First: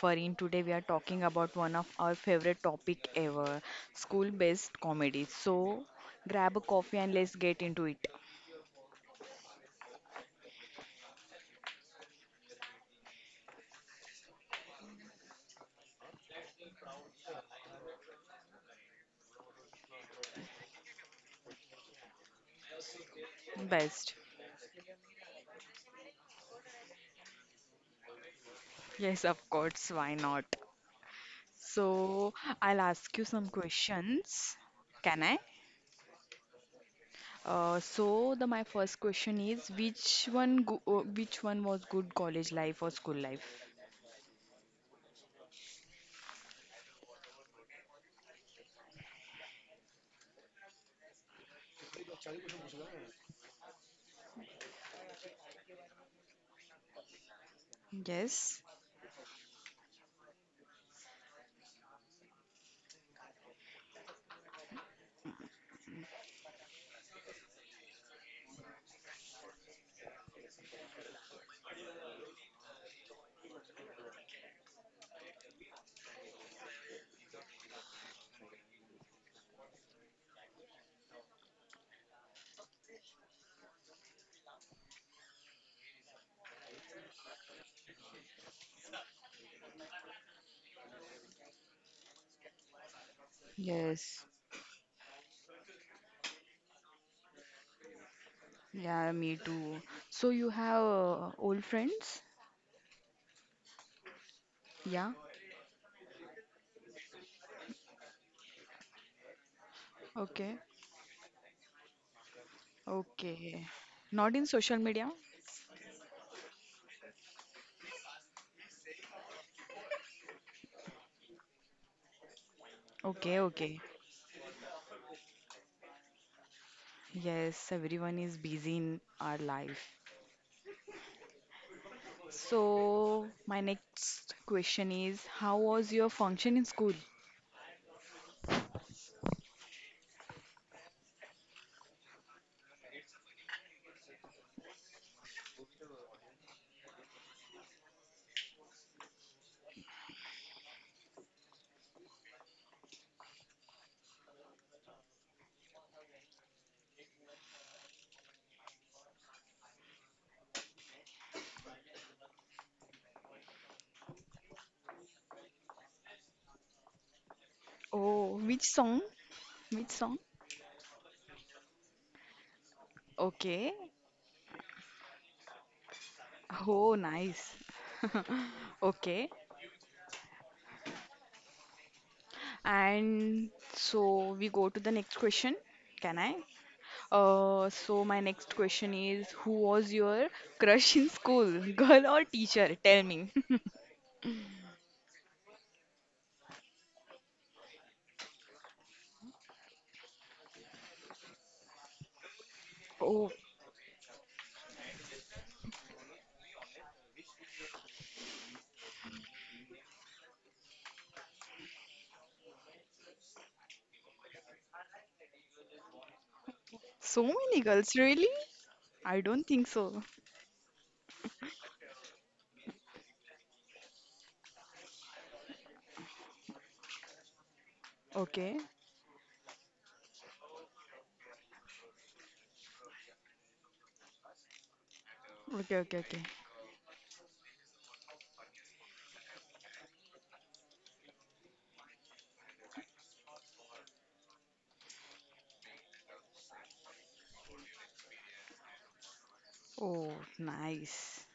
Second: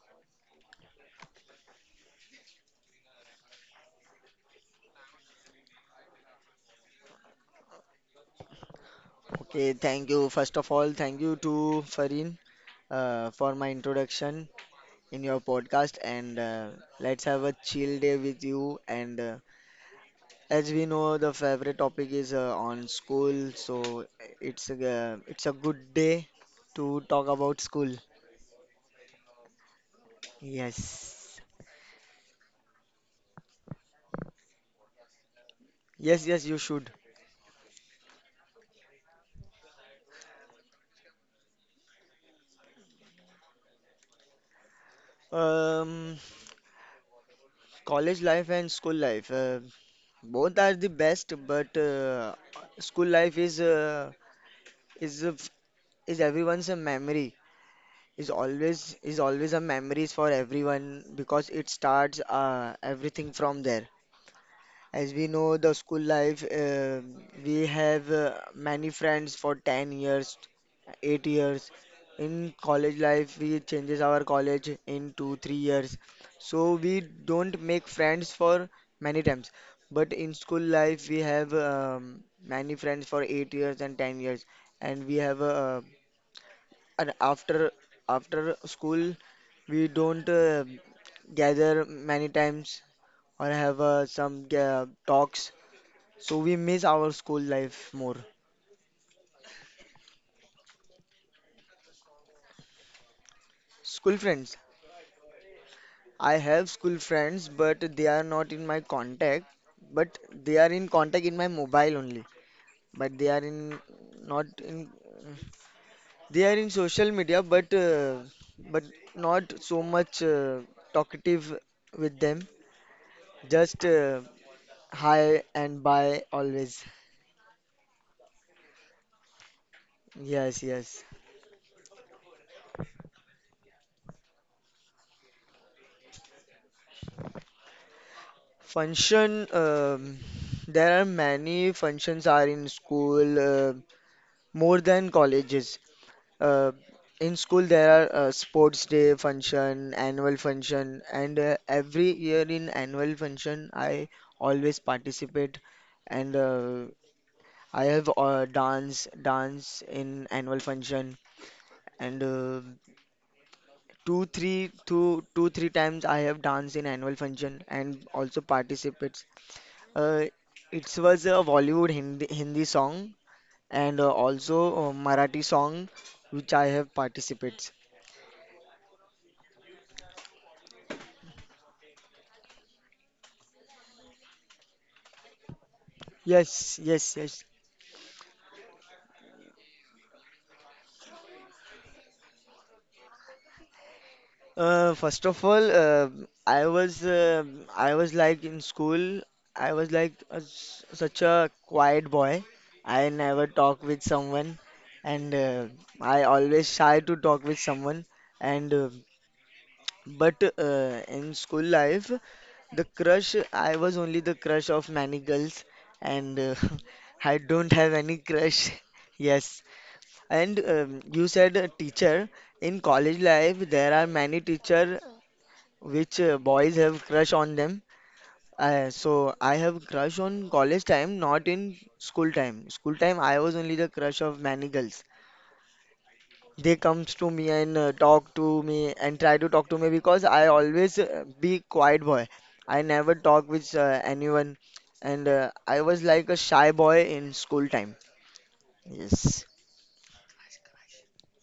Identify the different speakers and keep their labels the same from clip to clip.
Speaker 1: Farin. Today we are talking about one of our favorite topic ever, school-based comedy. So grab a coffee and let's get into it.
Speaker 2: Okay, thank you. First of all, thank you to Farin for my introduction in your podcast, and let's have a chill day with you. And as we know, the favorite topic is on school, so
Speaker 1: Best.
Speaker 2: it's a good day to talk about school.
Speaker 1: Yes, of course, why not?
Speaker 2: Yes,
Speaker 1: So I'll ask you some questions. Can I?
Speaker 2: yes, yes, you should.
Speaker 1: So the my first question is which one was good college life or school life?
Speaker 2: Um, college life and school life both are the best, but school life is is a- is everyone's a memory, is
Speaker 1: Yes.
Speaker 2: always is always a memories for everyone because it starts everything from there. As we know, the school life, we have many friends for 10 years, 8 years. In college life, we changes our college in 2, 3 years. So we don't make friends for many times. But in school life, we have many friends for 8 years and 10 years. And we have a and after after school, we don't gather many times or have
Speaker 1: Yes.
Speaker 2: some talks. So we miss our school life more.
Speaker 1: Yeah, me too. So you have old friends?
Speaker 2: School friends.
Speaker 1: Yeah.
Speaker 2: I have school friends, but they are not in my contact. But they
Speaker 1: Okay.
Speaker 2: are in contact in my mobile only. But they are
Speaker 1: Okay.
Speaker 2: in
Speaker 1: Not
Speaker 2: not
Speaker 1: in social
Speaker 2: in.
Speaker 1: media?
Speaker 2: They are in social media, but but not so much talkative with them.
Speaker 1: Okay,
Speaker 2: Just
Speaker 1: okay.
Speaker 2: High and by always.
Speaker 1: Yes, everyone is busy in our life.
Speaker 2: Yes, yes.
Speaker 1: So my next question is, how was your function in school?
Speaker 2: Function, there are many functions are in school, more than colleges. Uh, in school, there are sports day function, annual function, and every year in annual function, I always participate, and I have dance in annual function, and two three two two three times I have danced in annual function and
Speaker 1: Oh,
Speaker 2: also
Speaker 1: which song?
Speaker 2: participates.
Speaker 1: Which
Speaker 2: Uh,
Speaker 1: song?
Speaker 2: it was a Bollywood Hindi song
Speaker 1: Okay.
Speaker 2: and also a Marathi song which I have
Speaker 1: Oh, nice.
Speaker 2: participates.
Speaker 1: Okay. And so we go to the next question. Can I?
Speaker 2: Yes, yes, yes.
Speaker 1: So my next question is, who was your crush in school, girl or teacher? Tell me.
Speaker 2: First of all, I was uh, I was like in school. I was like a s such a quiet boy. I
Speaker 1: Oh,
Speaker 2: never talk with someone, and I always shy to talk with someone. And But in school life, the crush, I was only the crush of many girls, and
Speaker 1: so
Speaker 2: I
Speaker 1: many
Speaker 2: don't have
Speaker 1: girls,
Speaker 2: any
Speaker 1: really?
Speaker 2: crush.
Speaker 1: I don't
Speaker 2: Yes.
Speaker 1: think so.
Speaker 2: And you said a teacher. In college life, there are many teacher which boys have crush on them.
Speaker 1: Okay,
Speaker 2: So I have crush on college time, not in school time. School time, I was only the crush of many girls.
Speaker 1: okay, okay, okay.
Speaker 2: They comes to me and talk to me and try to talk to me because I always be quiet boy. I never talk with anyone, and I was like a shy boy in school time. Yes,
Speaker 1: Oh, nice.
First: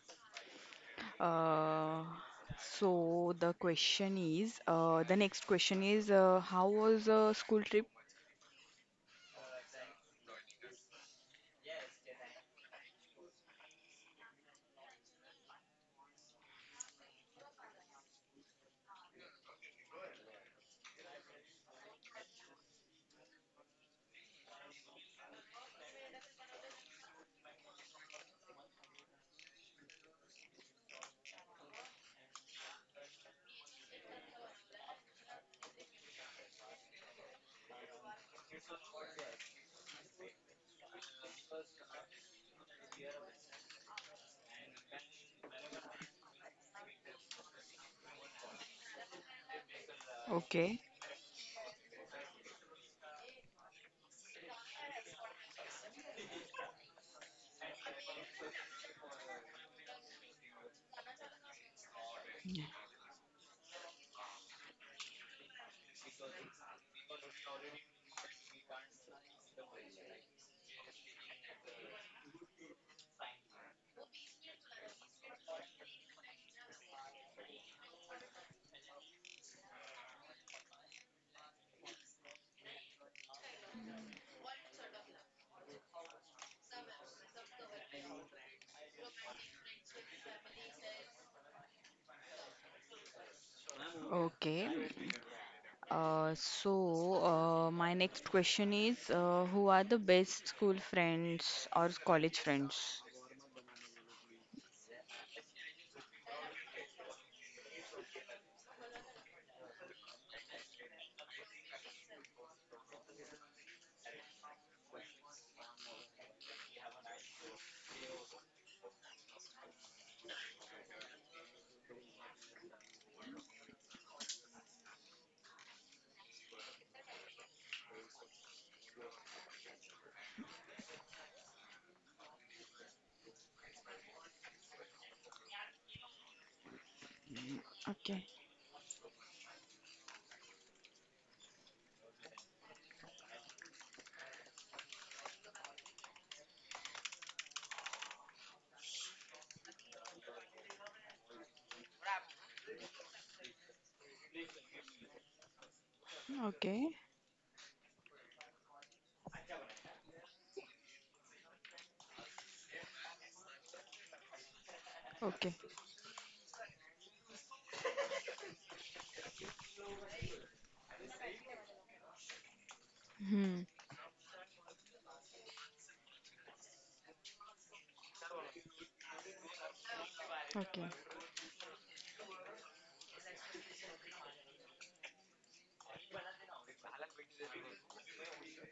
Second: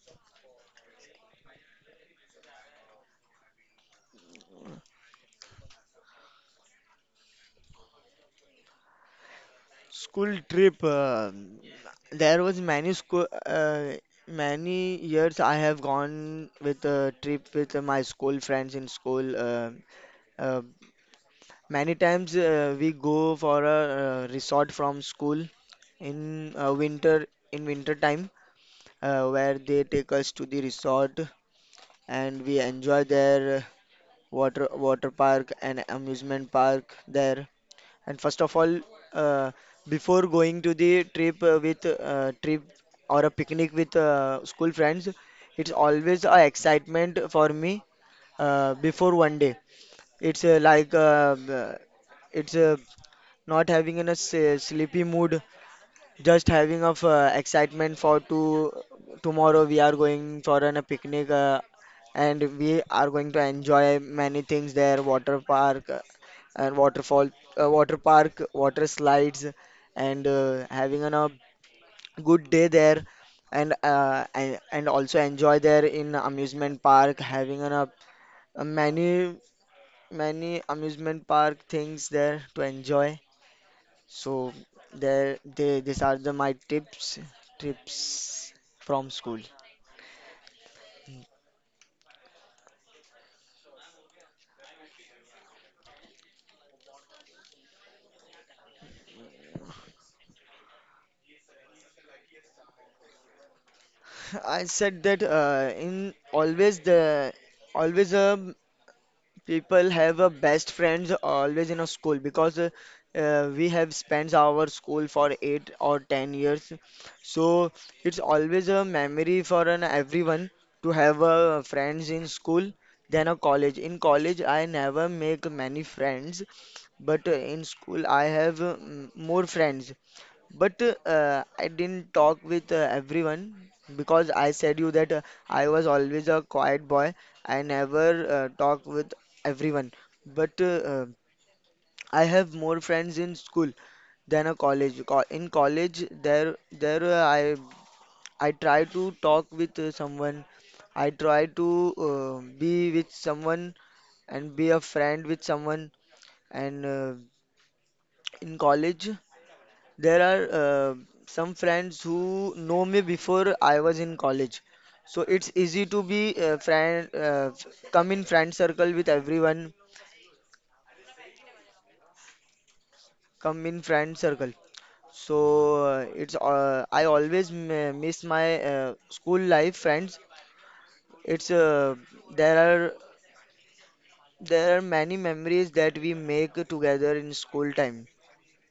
Speaker 1: Uh, so the next question is, how was school trip?
Speaker 2: school trip. There was many school, many years I have gone with a trip with my school friends in school. Uh, many times we go for a resort from school in winter time, where they take us to the resort and we enjoy their water park and amusement park there. And first of all, uh, before going to the trip with trip or a picnic with school friends, it's always a excitement for me before one day. It's
Speaker 1: Okay,
Speaker 2: like b- it's not having in a sleepy mood, just having of excitement for to tomorrow we are going for an, a picnic, and we are going to enjoy many things there, water park and waterfall, water park, water slides, and having an, a good day there, and also enjoy there in amusement park, having an, a many amusement park things there to enjoy. So these are the my tips, tips from school.
Speaker 1: okay. So my next question is, who are the best school friends or college friends?
Speaker 2: I said that in always the always a people have a best friends always in a school because we have spent our school for 8 or 10 years, so it's always a memory for an everyone to have friends in school than a college. In college, I never make many friends, but in school, I have more friends. But I didn't talk with everyone, because I said you that I was always a quiet boy. I never
Speaker 1: Okay,
Speaker 2: talk with everyone. But I have more friends in school than a college. In college, there I try to talk with someone. I try to be with someone and be a friend with someone. And
Speaker 1: okay,
Speaker 2: in college, there are some friends who know me before I was in college. So it's
Speaker 1: okay.
Speaker 2: easy to be friend, come in friend circle with everyone,
Speaker 1: Hmm.
Speaker 2: come in friend circle. So it's I always m miss my school life friends.
Speaker 1: Okay,
Speaker 2: It's there are there are many memories that we make together in school time.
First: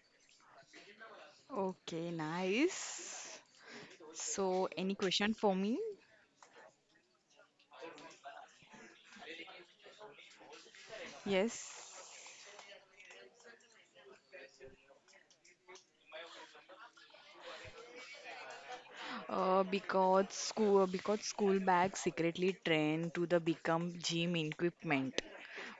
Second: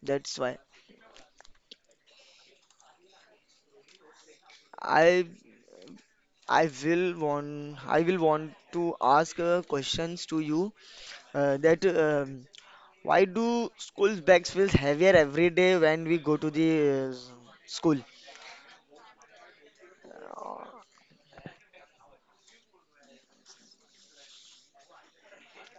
Speaker 2: That's why.
Speaker 1: okay, nice. So, any
Speaker 2: I
Speaker 1: question for me?
Speaker 2: I will want to ask questions to you.
Speaker 1: Yes.
Speaker 2: That why do school bags feel heavier every day when we go to the school?
Speaker 1: Because school bags secretly train to the become gym equipment.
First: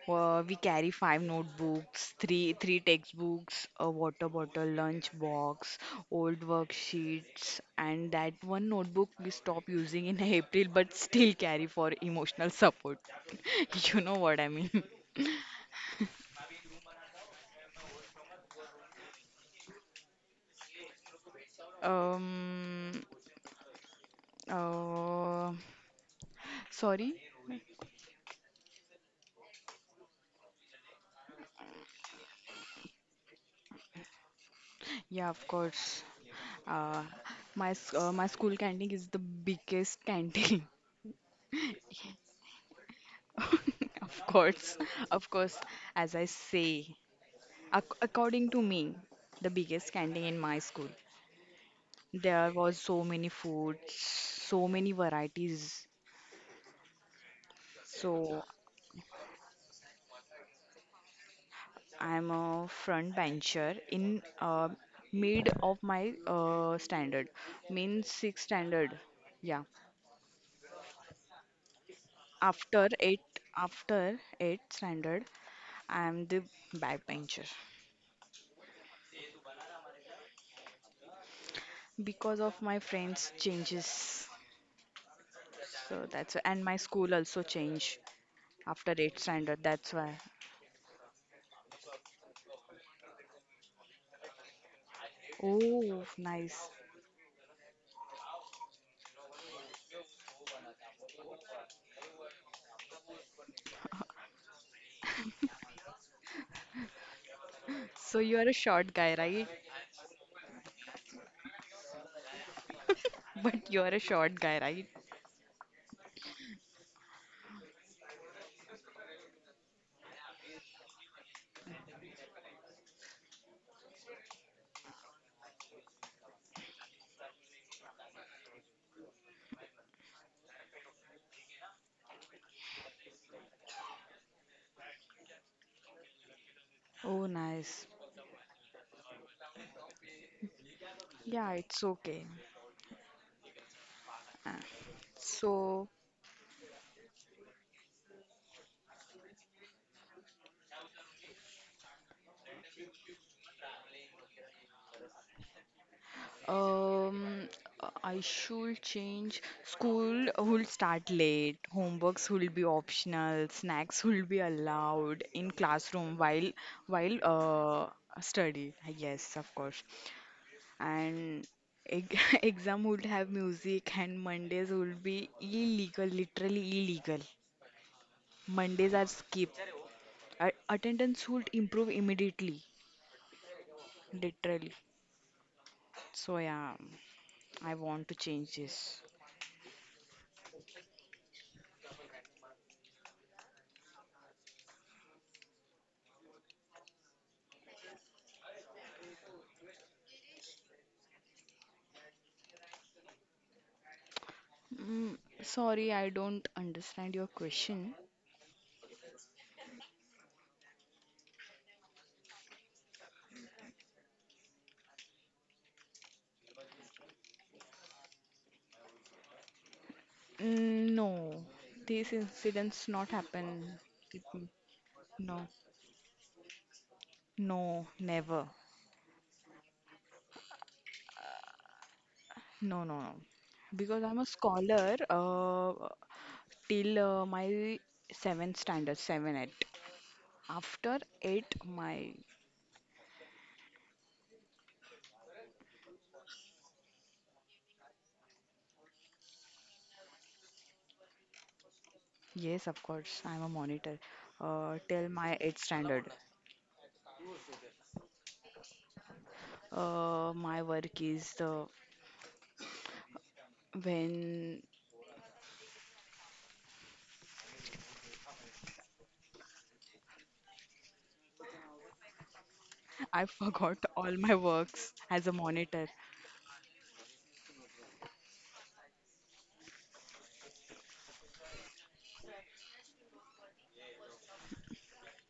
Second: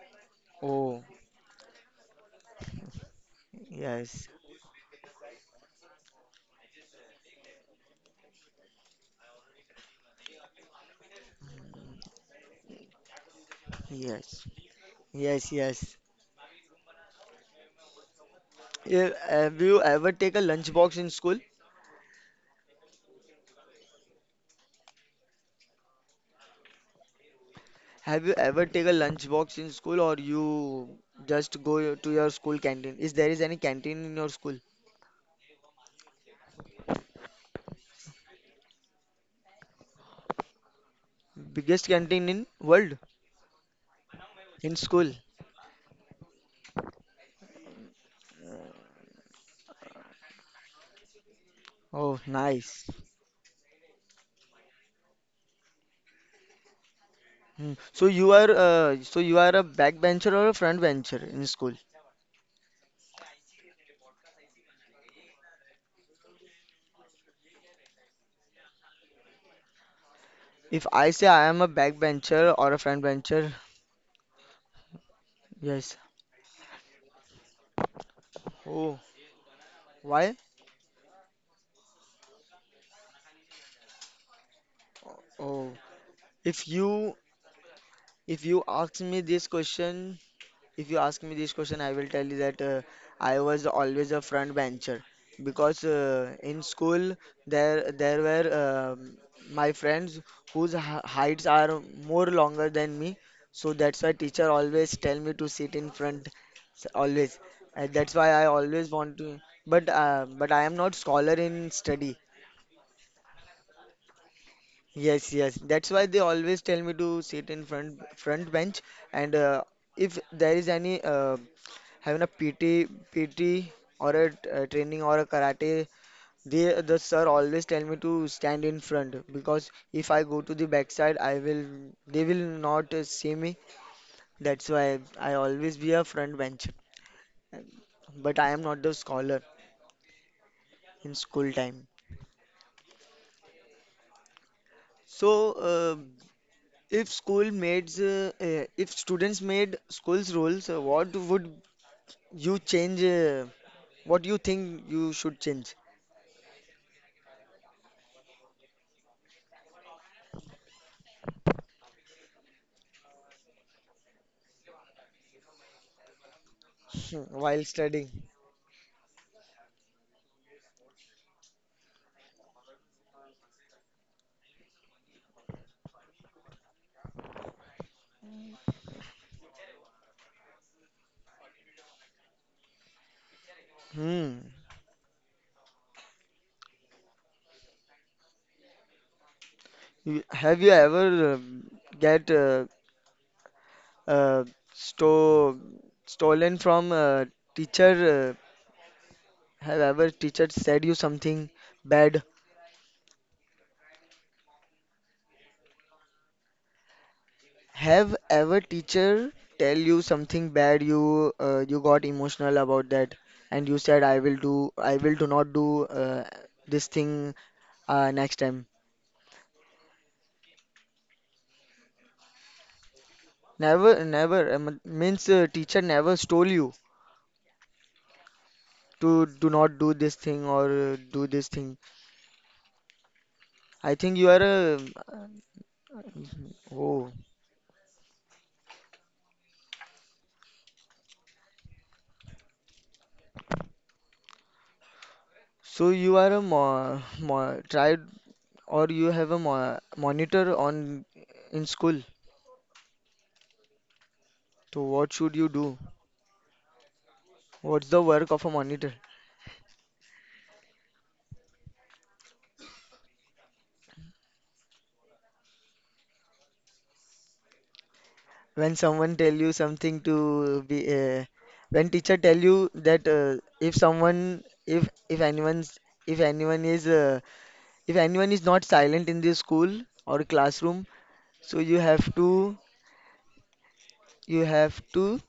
Speaker 1: Well, we carry
Speaker 2: Oh,
Speaker 1: five notebooks, three textbooks, a
Speaker 2: yes,
Speaker 1: water bottle, lunch box, old worksheets, and that one notebook we stopped using in April, but still carry for emotional support. You know what
Speaker 2: yes,
Speaker 1: I mean?
Speaker 2: yes, yes. Yeah, have you ever take a lunchbox in school?
Speaker 1: Um, uh, Sorry.
Speaker 2: Have you ever take a lunchbox in school, or you just go to your school canteen? Is there is any canteen in your school?
Speaker 1: Yeah, of course. Uh, my school canteen is the biggest canteen.
Speaker 2: Biggest canteen in world
Speaker 1: Of course,
Speaker 2: in school.
Speaker 1: of course, as I say. According to me, the biggest canteen in my school,
Speaker 2: Oh,
Speaker 1: there was
Speaker 2: nice.
Speaker 1: so many food, so many varieties.
Speaker 2: Hmm. So you
Speaker 1: So
Speaker 2: are a backbencher or a front bencher in school?
Speaker 1: I'm a front bencher in mid of my standard, means sixth standard. Yeah,
Speaker 2: If I say I am a backbencher or a front bencher,
Speaker 1: after eight standard,
Speaker 2: yes.
Speaker 1: I'm the back bencher
Speaker 2: Oh, why?
Speaker 1: because of my friends' changes.
Speaker 2: Oh,
Speaker 1: So that's why, and
Speaker 2: if
Speaker 1: my school
Speaker 2: you
Speaker 1: also changed
Speaker 2: if you
Speaker 1: after
Speaker 2: ask
Speaker 1: eight
Speaker 2: me this
Speaker 1: standard. That's
Speaker 2: question
Speaker 1: why.
Speaker 2: If you ask me this question, I will tell you that I was always a front bencher, because
Speaker 1: Oh,
Speaker 2: in
Speaker 1: nice.
Speaker 2: school there were my friends whose heights are more longer than me, so that's why teacher always tell me to sit in front always. That's
Speaker 1: So
Speaker 2: why
Speaker 1: you
Speaker 2: I
Speaker 1: are a
Speaker 2: always
Speaker 1: short guy,
Speaker 2: want to,
Speaker 1: right?
Speaker 2: but I am not scholar in study.
Speaker 1: But you are a short guy, right?
Speaker 2: Yes, yes. That's why they always tell me to sit in front front bench and if there is any having a PT or a, training or a karate, the sir always tell me to stand in front, because if I go to the backside, I will they will not see me. That's why I always be a front bencher.
Speaker 1: Oh, nice.
Speaker 2: But I am not the scholar in school
Speaker 1: Yeah, it's
Speaker 2: time.
Speaker 1: okay. Uh,
Speaker 2: So,
Speaker 1: So,
Speaker 2: if students made school's rules, what would you change? What you think you should change
Speaker 1: um, I should change. School will start late. Homeworks will be optional. Snacks will be allowed in classroom while while
Speaker 2: while
Speaker 1: uh
Speaker 2: studying?
Speaker 1: study. Yes, of course. And eg- exam would have music, and Mondays would be illegal, literally illegal. Mondays are skipped. Attendance would improve immediately,
Speaker 2: Hmm.
Speaker 1: literally. So yeah, I want to change this.
Speaker 2: Have you ever get uh, sto stolen from a teacher? Have ever teacher said you something bad?
Speaker 1: Sorry, I don't understand your question.
Speaker 2: Have ever teacher tell you something bad? You got emotional about that, and you said I will do not do this thing next time.
Speaker 1: No, these incidents not happen.
Speaker 2: Never
Speaker 1: Mm,
Speaker 2: never means
Speaker 1: No,
Speaker 2: teacher never stole you
Speaker 1: no, never.
Speaker 2: to do not do this thing or do this thing.
Speaker 1: No, no, no.
Speaker 2: I
Speaker 1: Because
Speaker 2: think
Speaker 1: I'm a
Speaker 2: you are a
Speaker 1: scholar
Speaker 2: Mhm.
Speaker 1: till
Speaker 2: Oh,
Speaker 1: my seventh standard, 7, 8. After eight, my
Speaker 2: so you are a mo mo tried, or you have a mo monitor on in school.
Speaker 1: Yes, of course, I'm a monitor.
Speaker 2: So
Speaker 1: Till
Speaker 2: what should
Speaker 1: my
Speaker 2: you
Speaker 1: eighth
Speaker 2: do?
Speaker 1: standard.
Speaker 2: What's the work of a monitor?
Speaker 1: My work is the when
Speaker 2: When someone tell you something to be when teacher tell you that
Speaker 1: I
Speaker 2: if
Speaker 1: forgot all my
Speaker 2: someone
Speaker 1: works
Speaker 2: if
Speaker 1: as a
Speaker 2: anyone's
Speaker 1: monitor.
Speaker 2: if anyone is uh, if anyone is not silent in the school or classroom, so you have to you have to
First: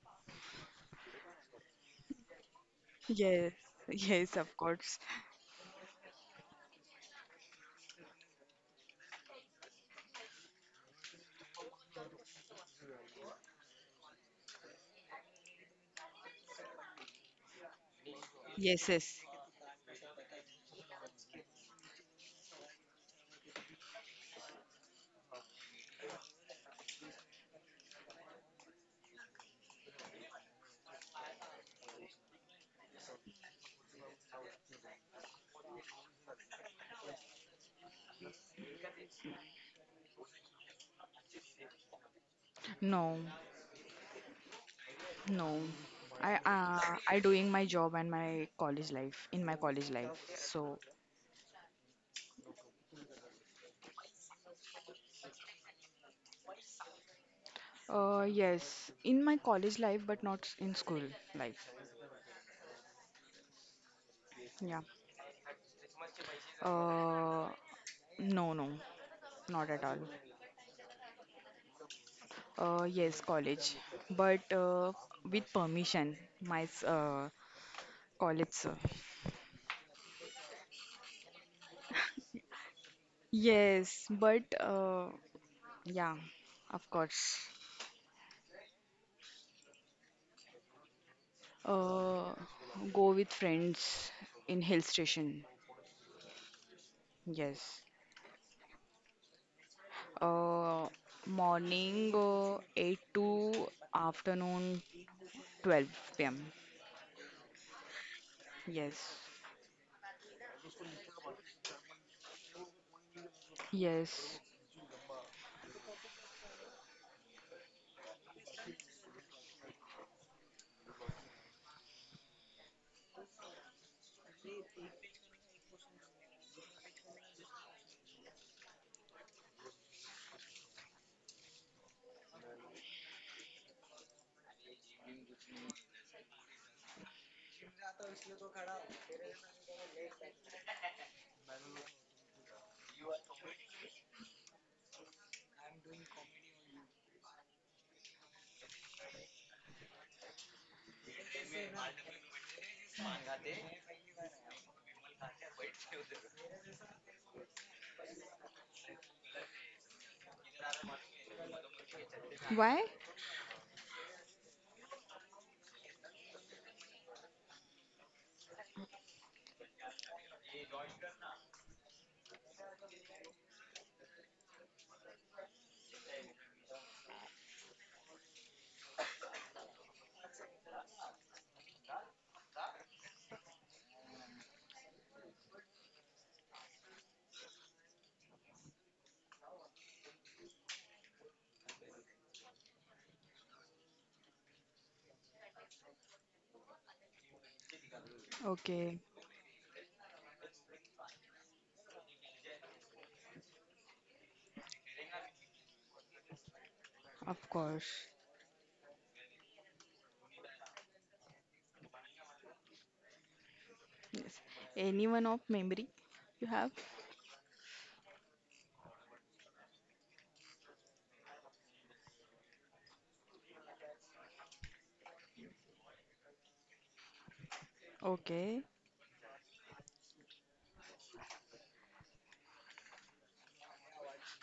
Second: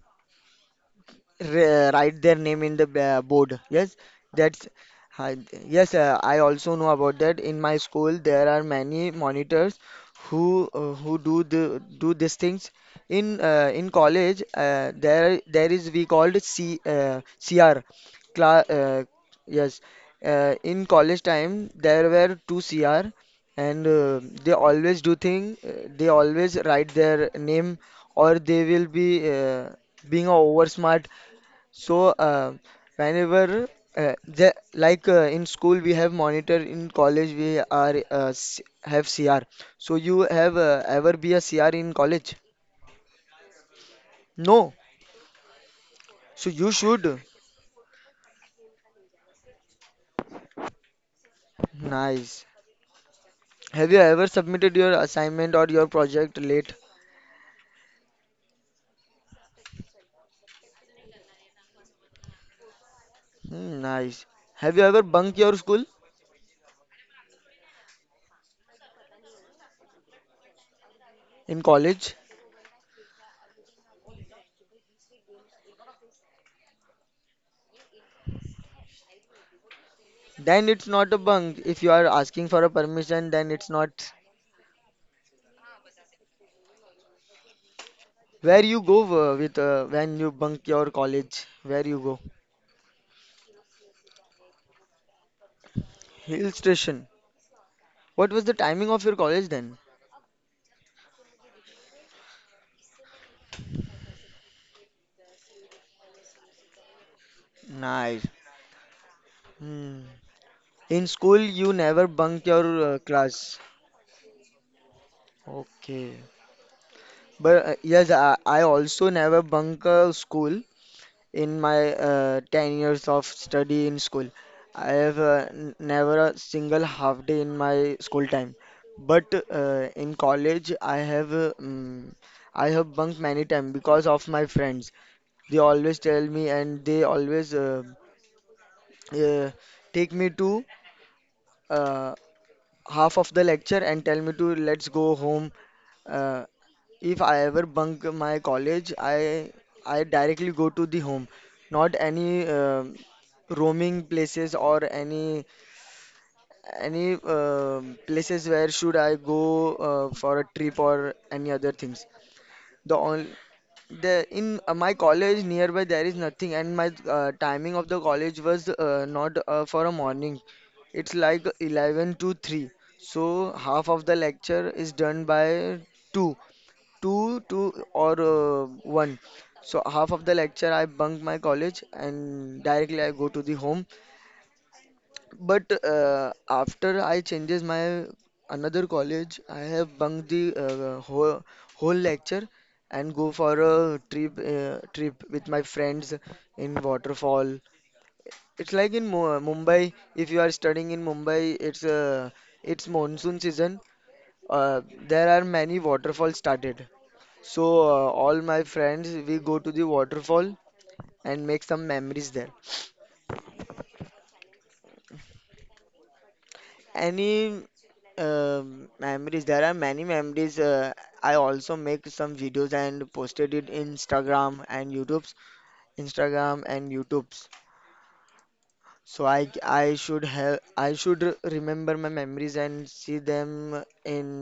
Speaker 2: write their name in the
Speaker 1: Yes,
Speaker 2: board. Yes,
Speaker 1: yes, of
Speaker 2: that's
Speaker 1: course.
Speaker 2: hi- yes. I also know about that. In my school, there are many monitors who do these things. In college, there is we called C CR class.
Speaker 1: Yes, yes.
Speaker 2: Yes, in college time there were two CR, and they always do thing. They always write their name, or they will be. Being a over so, whenever, the, like in school we have monitor, in college we are have CR. So you have ever be a CR in college?
Speaker 1: No,
Speaker 2: No.
Speaker 1: no. I
Speaker 2: So you
Speaker 1: uh,
Speaker 2: should.
Speaker 1: I doing my job and my college life in my college life. So,
Speaker 2: Nice. Have you ever submitted your assignment or your project late?
Speaker 1: yes, in my college life, but not in school life.
Speaker 2: Hmm, nice. Have
Speaker 1: Yeah.
Speaker 2: you ever bunked your school
Speaker 1: Uh, no, no, not at all.
Speaker 2: in college?
Speaker 1: Yes, college, but with permission. My college,
Speaker 2: Then it's not a bunk. If you are asking for a permission, then it's
Speaker 1: Yes,
Speaker 2: not.
Speaker 1: but yeah, of course.
Speaker 2: Where you go with when you bunk your college? Where you go?
Speaker 1: Uh, Go with friends in hill station.
Speaker 2: Hill station.
Speaker 1: Yes.
Speaker 2: What was the timing of your college then?
Speaker 1: Uh, Morning 8 to afternoon 12 p.m.
Speaker 2: Nice.
Speaker 1: Yes.
Speaker 2: Hmm. In school, you never bunk your class.
Speaker 1: Yes.
Speaker 2: Okay. But yes, I also never bunk school in my 10 years of study in school. I have never a single half day in my school time. But in college, I have I have bunked many times because of my friends. They always tell me, and they always uh, take me to uh, half of the lecture and tell me to let's go home. Uh, if I ever bunk my college, I directly go to the home, not any roaming places or any places where should I go for a trip or any other things.
Speaker 1: Why?
Speaker 2: The only the in my college nearby there is nothing, and my timing of the college was not for a morning. It's like 11 to 3. So half of the lecture is done by 2, 2 or 1. So half of the lecture I bunk my college and directly I go to the home, but after I changes my another college, I have bunked the whole lecture and go for a trip with my friends in waterfall. It's like
Speaker 1: Okay,
Speaker 2: in Mu Mumbai. If you are studying in Mumbai, it's monsoon season. Uh, there are many waterfalls started.
Speaker 1: of
Speaker 2: So
Speaker 1: course.
Speaker 2: uh, all my friends we go to the waterfall and make some memories there.
Speaker 1: Yes. Anyone of memory you have?
Speaker 2: Any memories? There are many memories. I also make some videos and posted it in Instagram and YouTube's.
Speaker 1: Okay.
Speaker 2: So I should remember my memories and see them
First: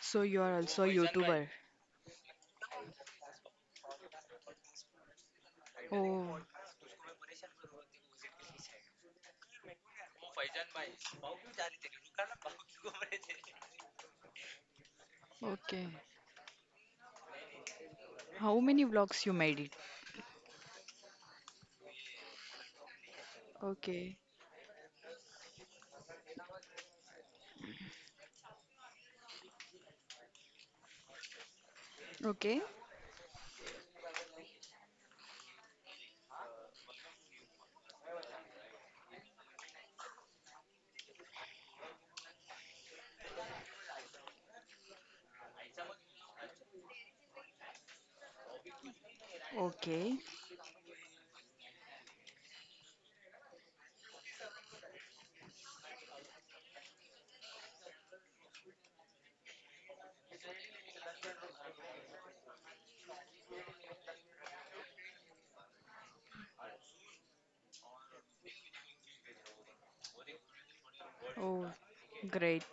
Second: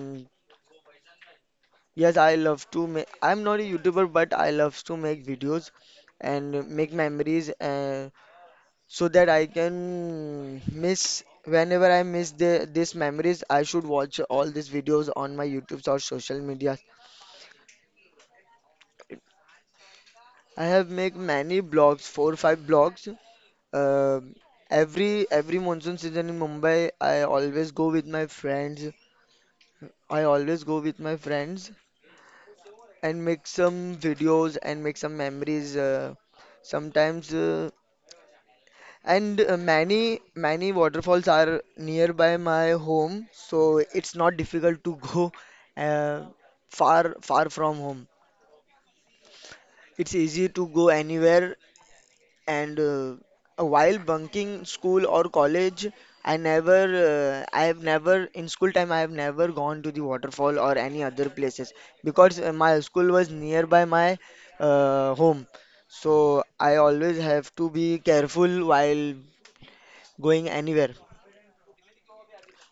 Speaker 1: So you are also a YouTuber.
Speaker 2: Yes, I love to make. I'm not a YouTuber, but I love to make videos
Speaker 1: Oh,
Speaker 2: and make memories. So that I can miss whenever I miss these memories, I should watch all these videos on my
Speaker 1: okay.
Speaker 2: YouTube or social media.
Speaker 1: How many vlogs you made it?
Speaker 2: I have made many blogs, four five blogs.
Speaker 1: Okay.
Speaker 2: Um every monsoon season in Mumbai, I always go with my friends. I always go with my friends
Speaker 1: Okay.
Speaker 2: and make some videos and make some memories. Sometimes. And many waterfalls are nearby my home, so it's not difficult to go uh, far from home. It's
Speaker 1: Okay.
Speaker 2: easy to go anywhere. And while bunking school or college, I never I have never in school time I have never gone to the waterfall or any other places because my school was nearby my home. So I always have to be careful while going anywhere.
Speaker 1: Oh, great.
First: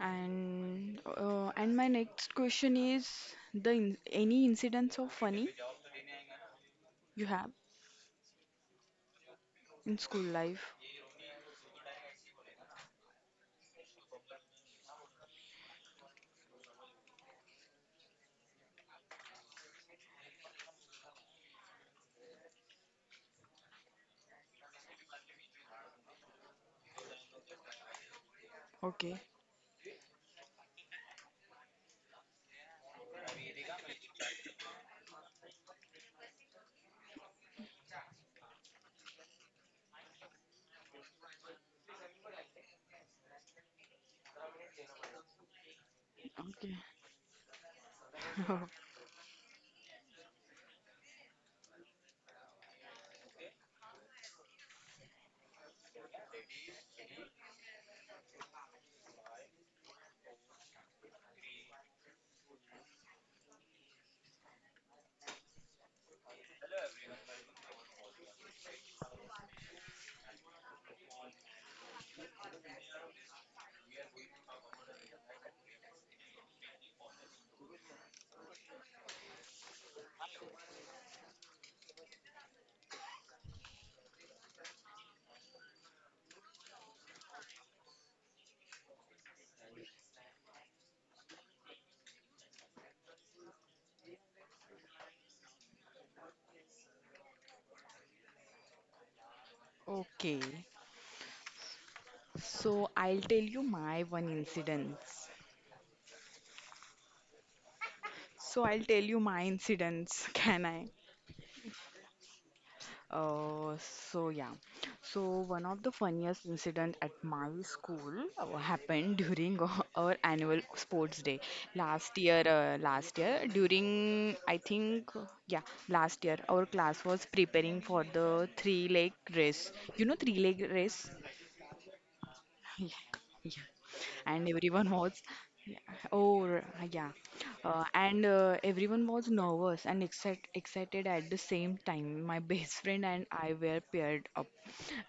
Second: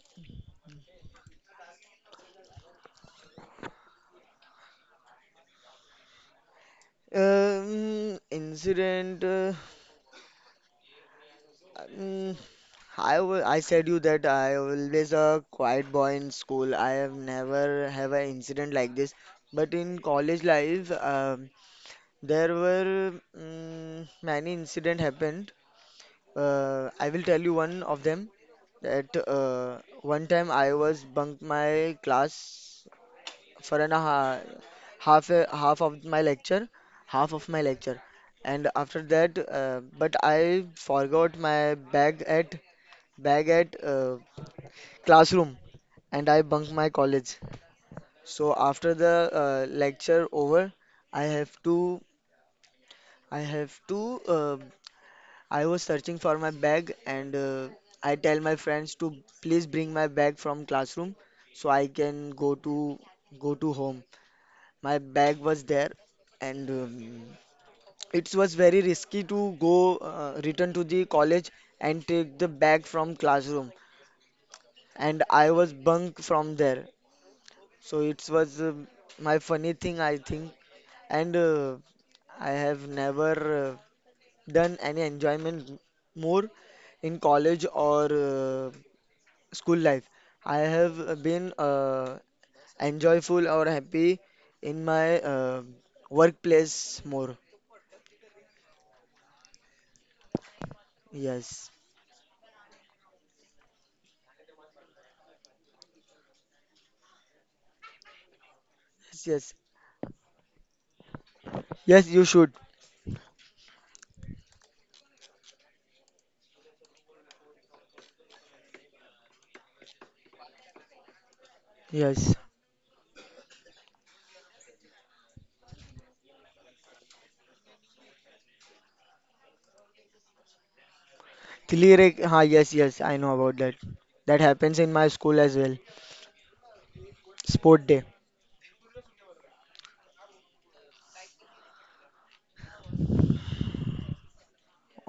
Speaker 1: And my next question is the in any incidents of funny you have
Speaker 2: Incident.
Speaker 1: in school life?
Speaker 2: Um, I said you that I always a quiet boy in school. I have never have an incident like this. But in college life, there were many incident happened. I will tell you one of them. That
Speaker 1: Okay.
Speaker 2: uh, one time I was bunk my class for an ha half a, half of my lecture, half of my lecture, and after that, but I forgot my bag at classroom, and I bunked
Speaker 1: Okay.
Speaker 2: my college. So after the lecture over, I have to I have to I was searching for my bag, and I tell my friends to please bring my bag from classroom so I can go to home. My bag was there, and it was very risky to go return to the college and take the bag from classroom, and I was bunk from there. So it was my funny thing, I think. And I have never uh, done any enjoyment more in college or school life. I have been enjoyful or happy in my workplace more.
Speaker 1: Okay,
Speaker 2: Yes.
Speaker 1: so I'll tell you my one incidents. So I'll tell you
Speaker 2: Yes,
Speaker 1: my
Speaker 2: yes,
Speaker 1: incidents. Can I?
Speaker 2: yes, you should.
Speaker 1: So yeah, so one of the funniest incident at my school happened during our annual sports day last
Speaker 2: Yes,
Speaker 1: year. Last year during I think yeah Last year our class was preparing for the three leg race. You know three leg race?
Speaker 2: Tilirek. Ha, yes, yes, I
Speaker 1: Yeah,
Speaker 2: know about
Speaker 1: yeah.
Speaker 2: that. That
Speaker 1: And
Speaker 2: happens in
Speaker 1: everyone
Speaker 2: my
Speaker 1: was,
Speaker 2: school as well.
Speaker 1: yeah. Oh, yeah.
Speaker 2: Sport day.
Speaker 1: And Everyone was nervous and excited at the same time. My best friend and I were paired up,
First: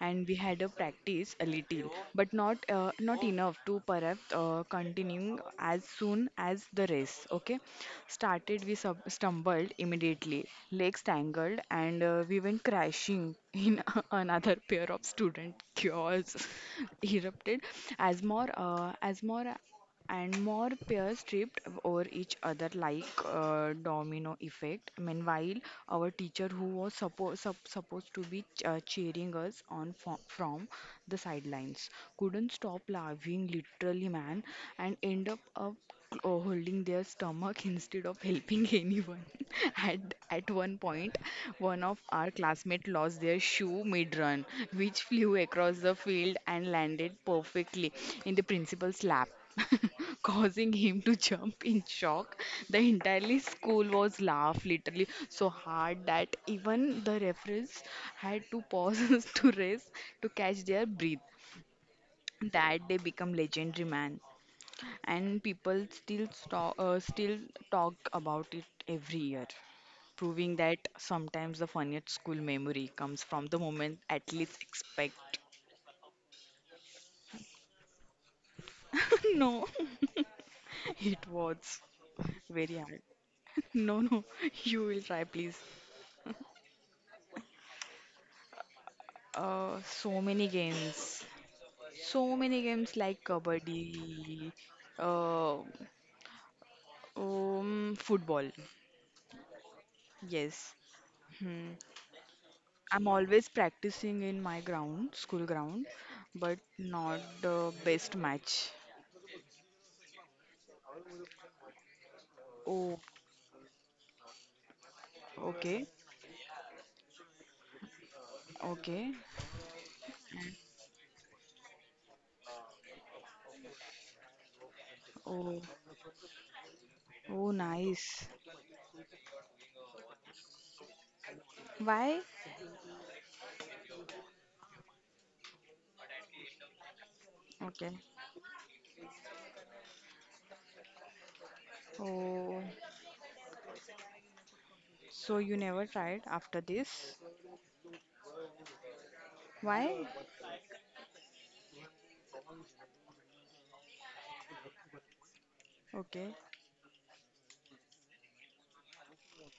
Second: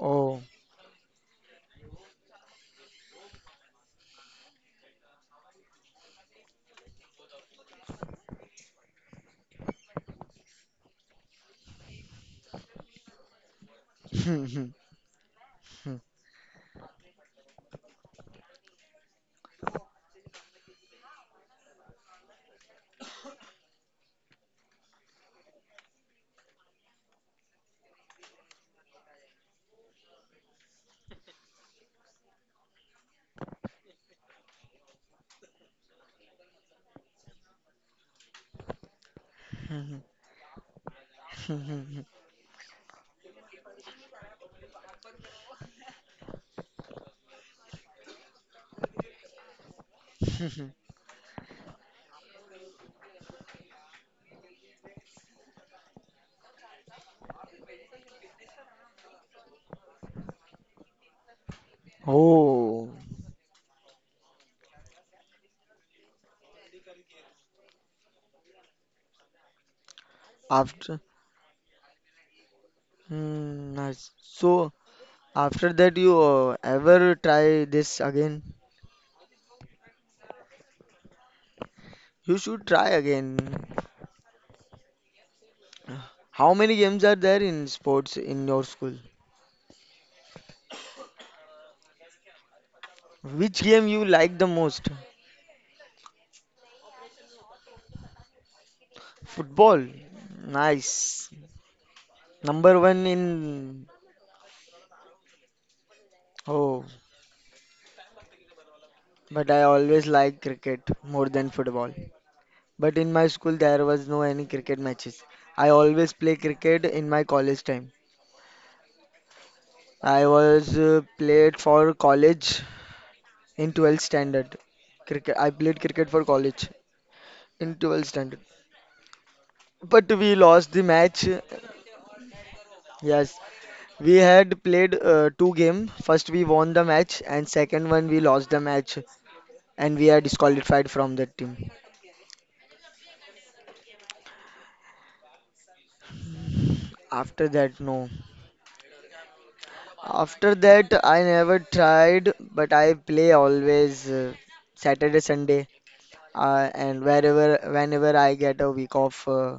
Speaker 1: and we had a practice a little, but not enough to perhaps continue as soon as the race. Okay, started we sub stumbled immediately, legs tangled, and we went crashing in another pair of student. Chaos erupted as more and more pairs tripped over each other like domino effect. Meanwhile, our teacher, who was supposed to be cheering us on from the sidelines, couldn't stop laughing, literally, man, and end up or holding their stomach instead of helping anyone. At one point, one of our classmates lost their shoe mid run, which flew across the field and landed perfectly in the principal's lap. Causing him to jump in shock, the entire school was laughed literally so hard that even the referees had to pause to rest to catch their breath. That
Speaker 2: Oh,
Speaker 1: day become legendary, man, and people still talk about it every year, proving that
Speaker 2: after.
Speaker 1: sometimes the funniest school memory comes from the
Speaker 2: Hmm,
Speaker 1: moment
Speaker 2: nice.
Speaker 1: athletes
Speaker 2: So
Speaker 1: expect.
Speaker 2: after that, you ever try this again?
Speaker 1: No. It was
Speaker 2: You should
Speaker 1: very
Speaker 2: try
Speaker 1: hard.
Speaker 2: again.
Speaker 1: No, no, you will try, please.
Speaker 2: How many games are there in sports in your school?
Speaker 1: uh, so many games so many games like
Speaker 2: Which game you like the
Speaker 1: kabaddi.
Speaker 2: most?
Speaker 1: uh, Football.
Speaker 2: Football.
Speaker 1: Yes.
Speaker 2: Nice.
Speaker 1: Hmm.
Speaker 2: Number
Speaker 1: I'm
Speaker 2: one
Speaker 1: always
Speaker 2: in.
Speaker 1: practicing in my ground, school ground, but
Speaker 2: Oh,
Speaker 1: not the best match.
Speaker 2: but I always liked cricket more than football. But
Speaker 1: Oh,
Speaker 2: in my school there was no any cricket matches. I
Speaker 1: okay,
Speaker 2: always play cricket in my college time.
Speaker 1: okay.
Speaker 2: I
Speaker 1: And-
Speaker 2: was played for college in 12th standard. Cricket I
Speaker 1: Oh,
Speaker 2: played cricket for college
Speaker 1: oh,
Speaker 2: in 12th
Speaker 1: nice.
Speaker 2: standard. But we lost the match.
Speaker 1: Why?
Speaker 2: Yes, we had played two game. First we won the match and second
Speaker 1: Okay.
Speaker 2: one we lost the match, and we are disqualified from that team.
Speaker 1: Oh, so you never tried after this?
Speaker 2: After that no.
Speaker 1: Why?
Speaker 2: After that, I never tried, but I play always Saturday, Sunday,
Speaker 1: Okay.
Speaker 2: and whenever I get a week off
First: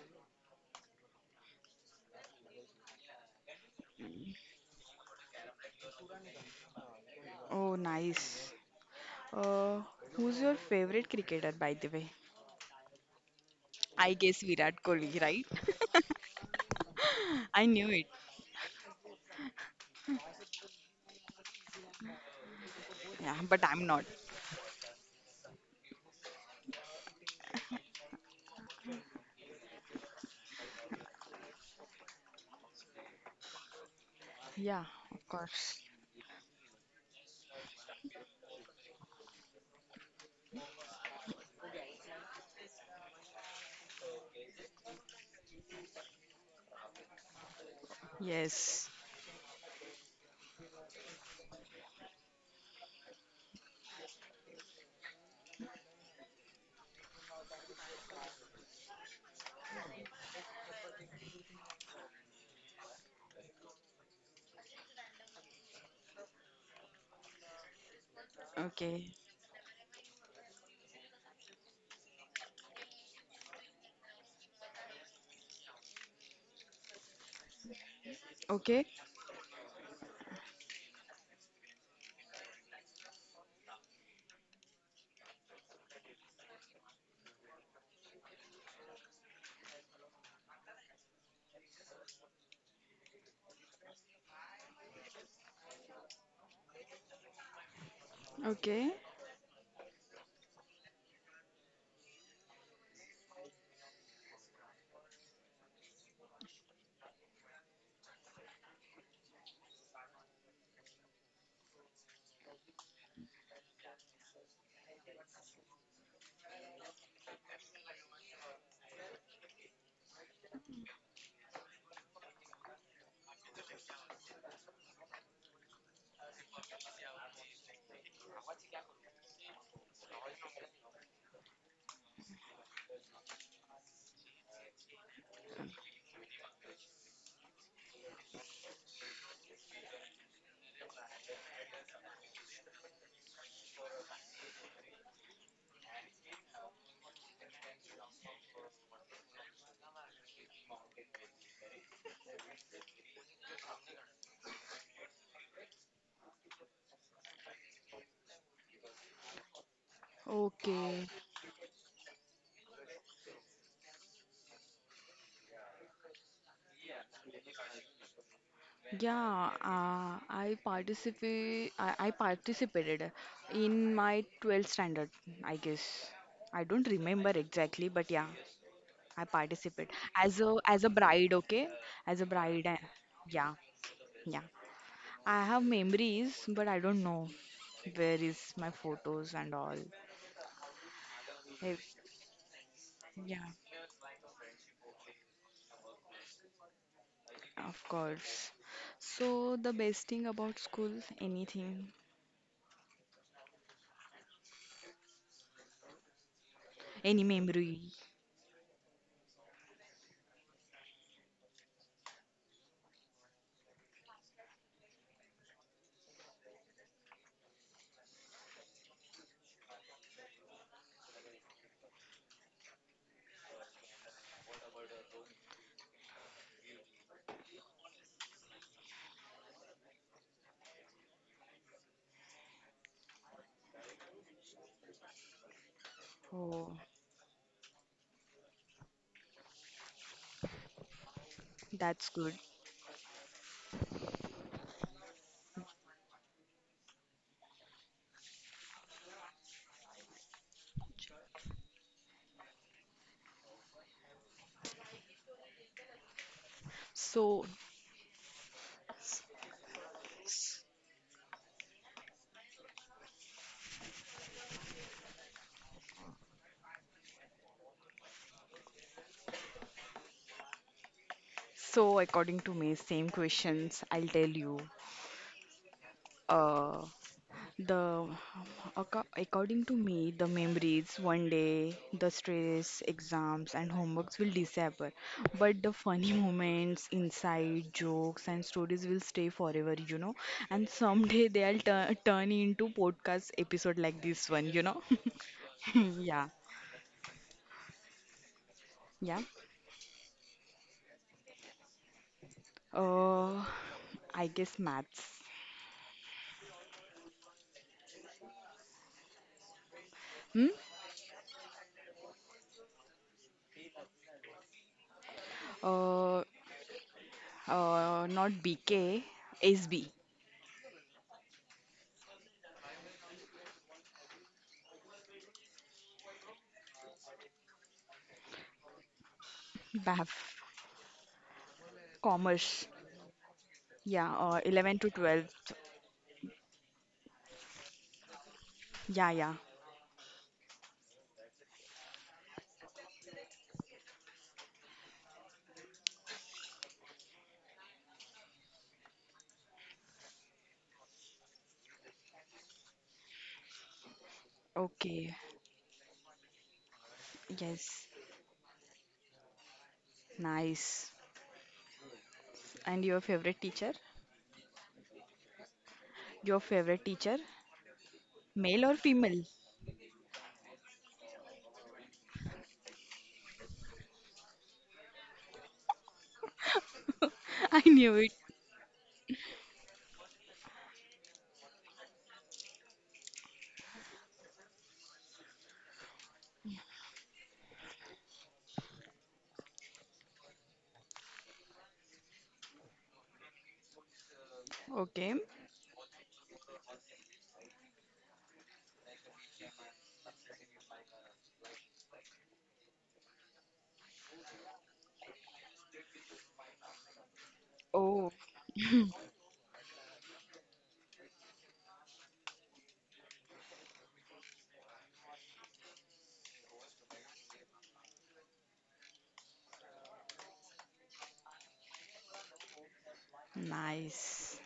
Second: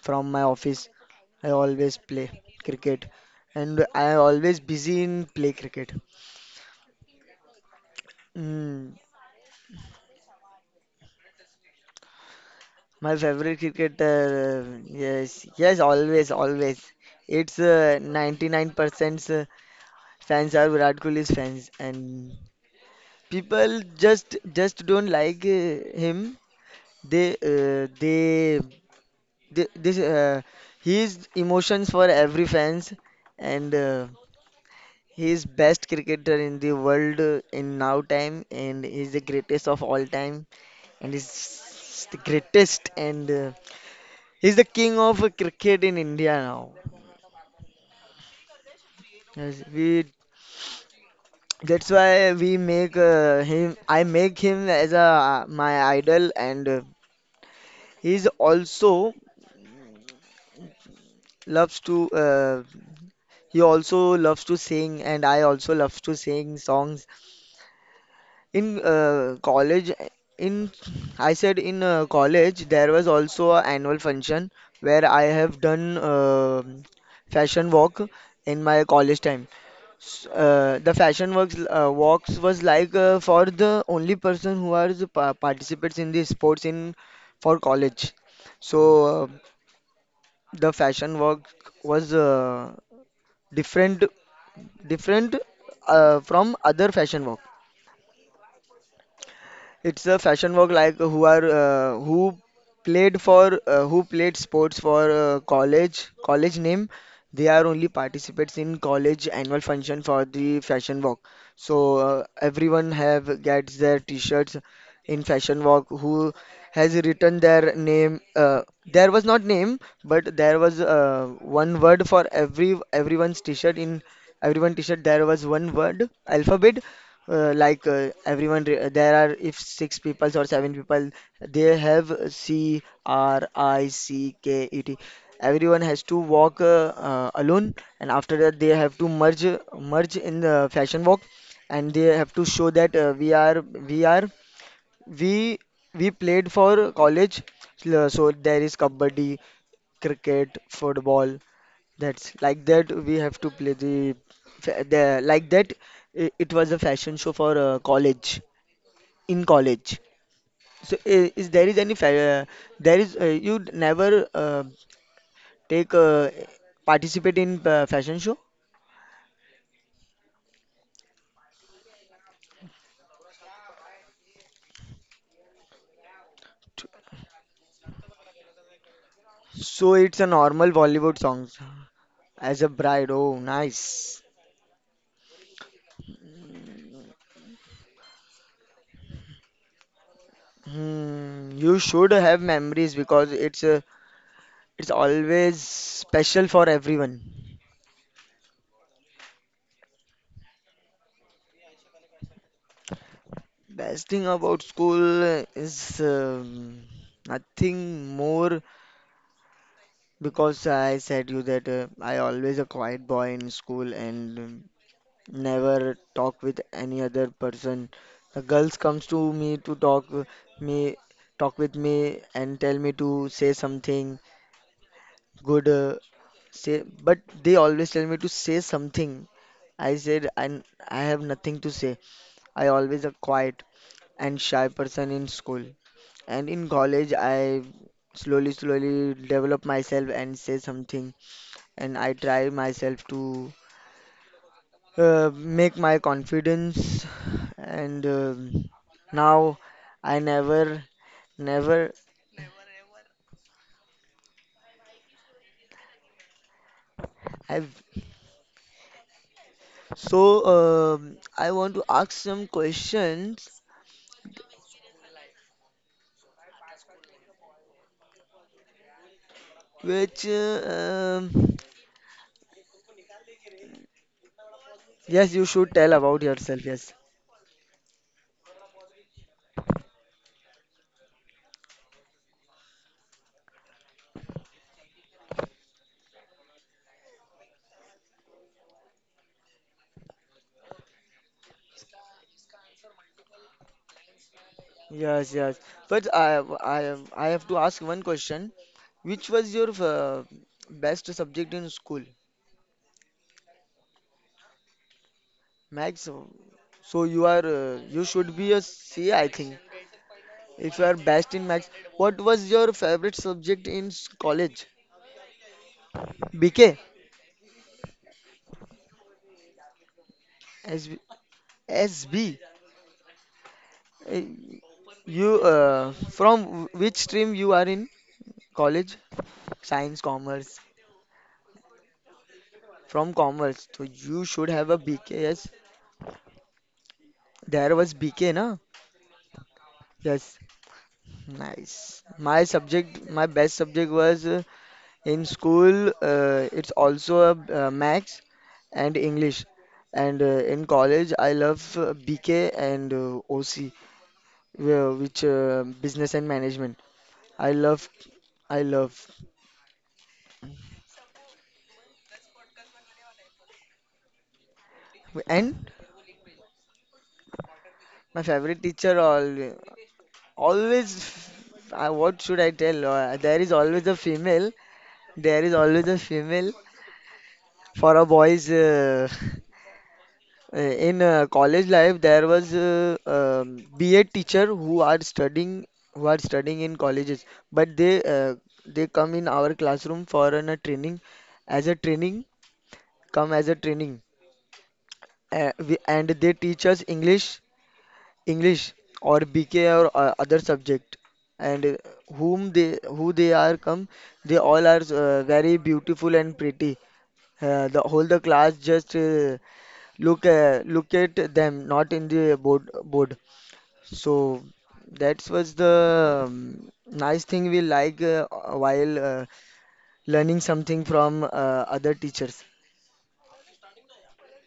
Speaker 2: from my office, I always play cricket, and I am always busy in play cricket.
Speaker 1: Oh, nice.
Speaker 2: Mm,
Speaker 1: Uh, Who's your favorite cricketer, by the way?
Speaker 2: my favorite
Speaker 1: I
Speaker 2: cricketer,
Speaker 1: guess Virat Kohli,
Speaker 2: yes,
Speaker 1: right?
Speaker 2: yes, always, always. It's
Speaker 1: I knew it.
Speaker 2: 99% percent fans are Virat Kohli's fans, and
Speaker 1: Yeah, but
Speaker 2: people
Speaker 1: I'm not.
Speaker 2: just don't like him. They, uh, they, they, this, uh, his emotions for every fans, and
Speaker 1: Yeah, of
Speaker 2: he is
Speaker 1: course.
Speaker 2: best cricketer in the world in now time, and he's the greatest of all time, and he's the greatest, and he's the king of cricket in India now.
Speaker 1: Yes.
Speaker 2: Yes, we that's why we make him. I make him as a my idol, and he's also loves to. He also loves to sing, and I also love to sing songs. In
Speaker 1: Okay,
Speaker 2: college, in I said in college, there was also a annual function where I have done fashion walk in my
Speaker 1: okay,
Speaker 2: college time. S- the fashion works walks was like for the only person who are the pa participates in the sports in for college. So uh, the fashion walk was different different from other fashion work.
Speaker 1: okay,
Speaker 2: It's a fashion work like who played sports for college name, they are only participates in college annual function for the fashion walk. So everyone have gets their t-shirts in fashion walk who has written their name, there was not name, but there was one word for everyone's t-shirt. In everyone t-shirt there was one word alphabet. Like, there are if six people or seven people, they have Cricket. Everyone has to walk alone, and after that they have to merge in the fashion walk, and they have to show that we are we are we we played for college. So there is kabaddi, cricket, football, that's like that we have to play the, fa- the like that. It was a fashion show for college in college. So
Speaker 1: okay.
Speaker 2: I- is there is any fa there is you never take participate in fashion show?
Speaker 1: Yeah, I participate. I participated in my 12th standard, I guess. I don't remember exactly, but yeah, I participate
Speaker 2: So it's a
Speaker 1: as a
Speaker 2: normal
Speaker 1: as a
Speaker 2: Bollywood
Speaker 1: bride.
Speaker 2: songs
Speaker 1: Okay, as a
Speaker 2: as
Speaker 1: bride.
Speaker 2: a bride. Oh,
Speaker 1: Yeah,
Speaker 2: nice.
Speaker 1: yeah. I have memories, but I don't know where is my photos and all.
Speaker 2: Hmm, you
Speaker 1: Ev-
Speaker 2: should have memories because
Speaker 1: Yeah,
Speaker 2: it's always special for everyone.
Speaker 1: of course. So the best thing about school, anything.
Speaker 2: Best thing about school is
Speaker 1: Any memory?
Speaker 2: nothing more because I said you that I always a quiet boy in school and never talk with any other person. The girls comes to me to me talk with me and tell me to say something good say but they always tell me to say something. I said I have nothing to say. I always a quiet and shy person in school. And in
Speaker 1: Oh,
Speaker 2: college, I slowly, slowly develop myself and say something. And I
Speaker 1: that's good.
Speaker 2: try myself to make my confidence. And now I never, never
Speaker 1: So,
Speaker 2: have. So I want to ask some questions which, uh, um,
Speaker 1: so, according to me, same questions. I'll tell you.
Speaker 2: yes, you should tell about yourself.
Speaker 1: Uh,
Speaker 2: Yes,
Speaker 1: the according to me, the memories one day, the stress, exams, and homeworks will disappear, but the funny moments, inside jokes, and stories will stay forever. You know, and someday they'll turn into podcast episode like this one. You know.
Speaker 2: yes, yes. But
Speaker 1: Yeah,
Speaker 2: I have to ask one question.
Speaker 1: yeah.
Speaker 2: Which was your best subject in school?
Speaker 1: Uh, I guess maths.
Speaker 2: Max. So you are you should be a C, I think.
Speaker 1: Hmm?
Speaker 2: If you are best in max, what was your favorite subject in college?
Speaker 1: Uh,
Speaker 2: BK?
Speaker 1: Not BK, SB,
Speaker 2: Uh, You from which stream you are in college? Science,
Speaker 1: BAF,
Speaker 2: commerce.
Speaker 1: Commerce.
Speaker 2: From commerce, so
Speaker 1: Yeah,
Speaker 2: you should have a
Speaker 1: 11 to
Speaker 2: B K.
Speaker 1: 12.
Speaker 2: Yes, there was BK, na?
Speaker 1: Yeah, yeah.
Speaker 2: Yes, nice. My subject, my best subject was in school, it's also maths and English. And in college, I love BK and OC,
Speaker 1: Okay.
Speaker 2: which business and management. I love,
Speaker 1: Yes.
Speaker 2: I love.
Speaker 1: Nice. And your favorite teacher?
Speaker 2: And
Speaker 1: Your favorite teacher?
Speaker 2: my favorite
Speaker 1: Male or
Speaker 2: teacher
Speaker 1: female?
Speaker 2: al always, what should I tell? There is always a female. There is always a female
Speaker 1: I
Speaker 2: for
Speaker 1: knew
Speaker 2: a
Speaker 1: it.
Speaker 2: boy's. In college life, there was BA teacher who are studying in colleges, but they come in our classroom for a training, as a training come as a training
Speaker 1: Okay.
Speaker 2: we, and they teach us English or BK or other subject, and whom they are come, they all are very beautiful and pretty. The whole
Speaker 1: Oh,
Speaker 2: the class just look at them, not in the board. So that was the nice thing we like while learning something from other teachers.
Speaker 1: nice.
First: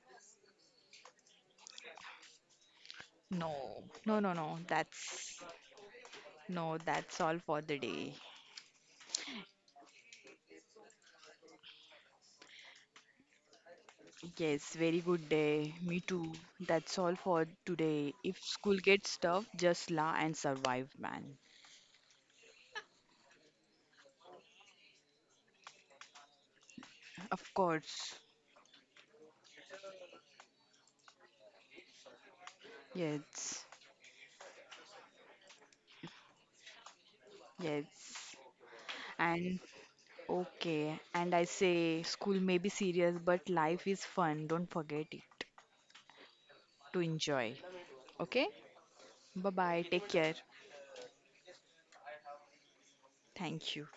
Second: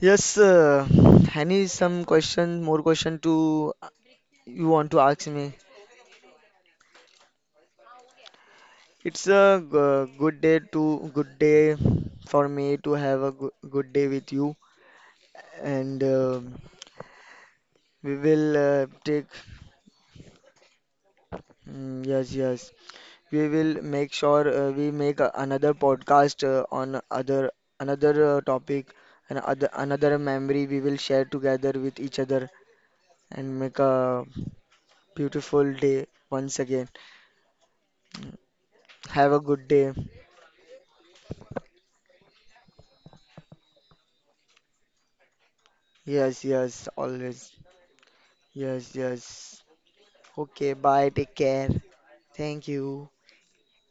Speaker 2: Yes, more question
Speaker 1: No,
Speaker 2: to
Speaker 1: no, no, no.
Speaker 2: you want to ask me?
Speaker 1: That's all for the day.
Speaker 2: It's a good day for me to have a good day with you,
Speaker 1: Yes, very good day. Me
Speaker 2: and
Speaker 1: too. That's all for today.
Speaker 2: we
Speaker 1: If
Speaker 2: will
Speaker 1: school gets
Speaker 2: take.
Speaker 1: tough, just la and survive, man.
Speaker 2: Mm, yes, yes. We will make sure we make another podcast on other
Speaker 1: Of
Speaker 2: another
Speaker 1: course.
Speaker 2: topic, and other another memory we will share together with each other, and
Speaker 1: Yes.
Speaker 2: make a beautiful day once again.
Speaker 1: Yes.
Speaker 2: Have a
Speaker 1: And
Speaker 2: good day.
Speaker 1: okay. And I say school may be serious, but life is fun. Don't forget it
Speaker 2: Yes, yes,
Speaker 1: to
Speaker 2: always.
Speaker 1: enjoy. Okay?
Speaker 2: Yes,
Speaker 1: Bye
Speaker 2: yes.
Speaker 1: bye. Take care.
Speaker 2: Okay, bye. Take care. Thank you.
Speaker 1: Thank you.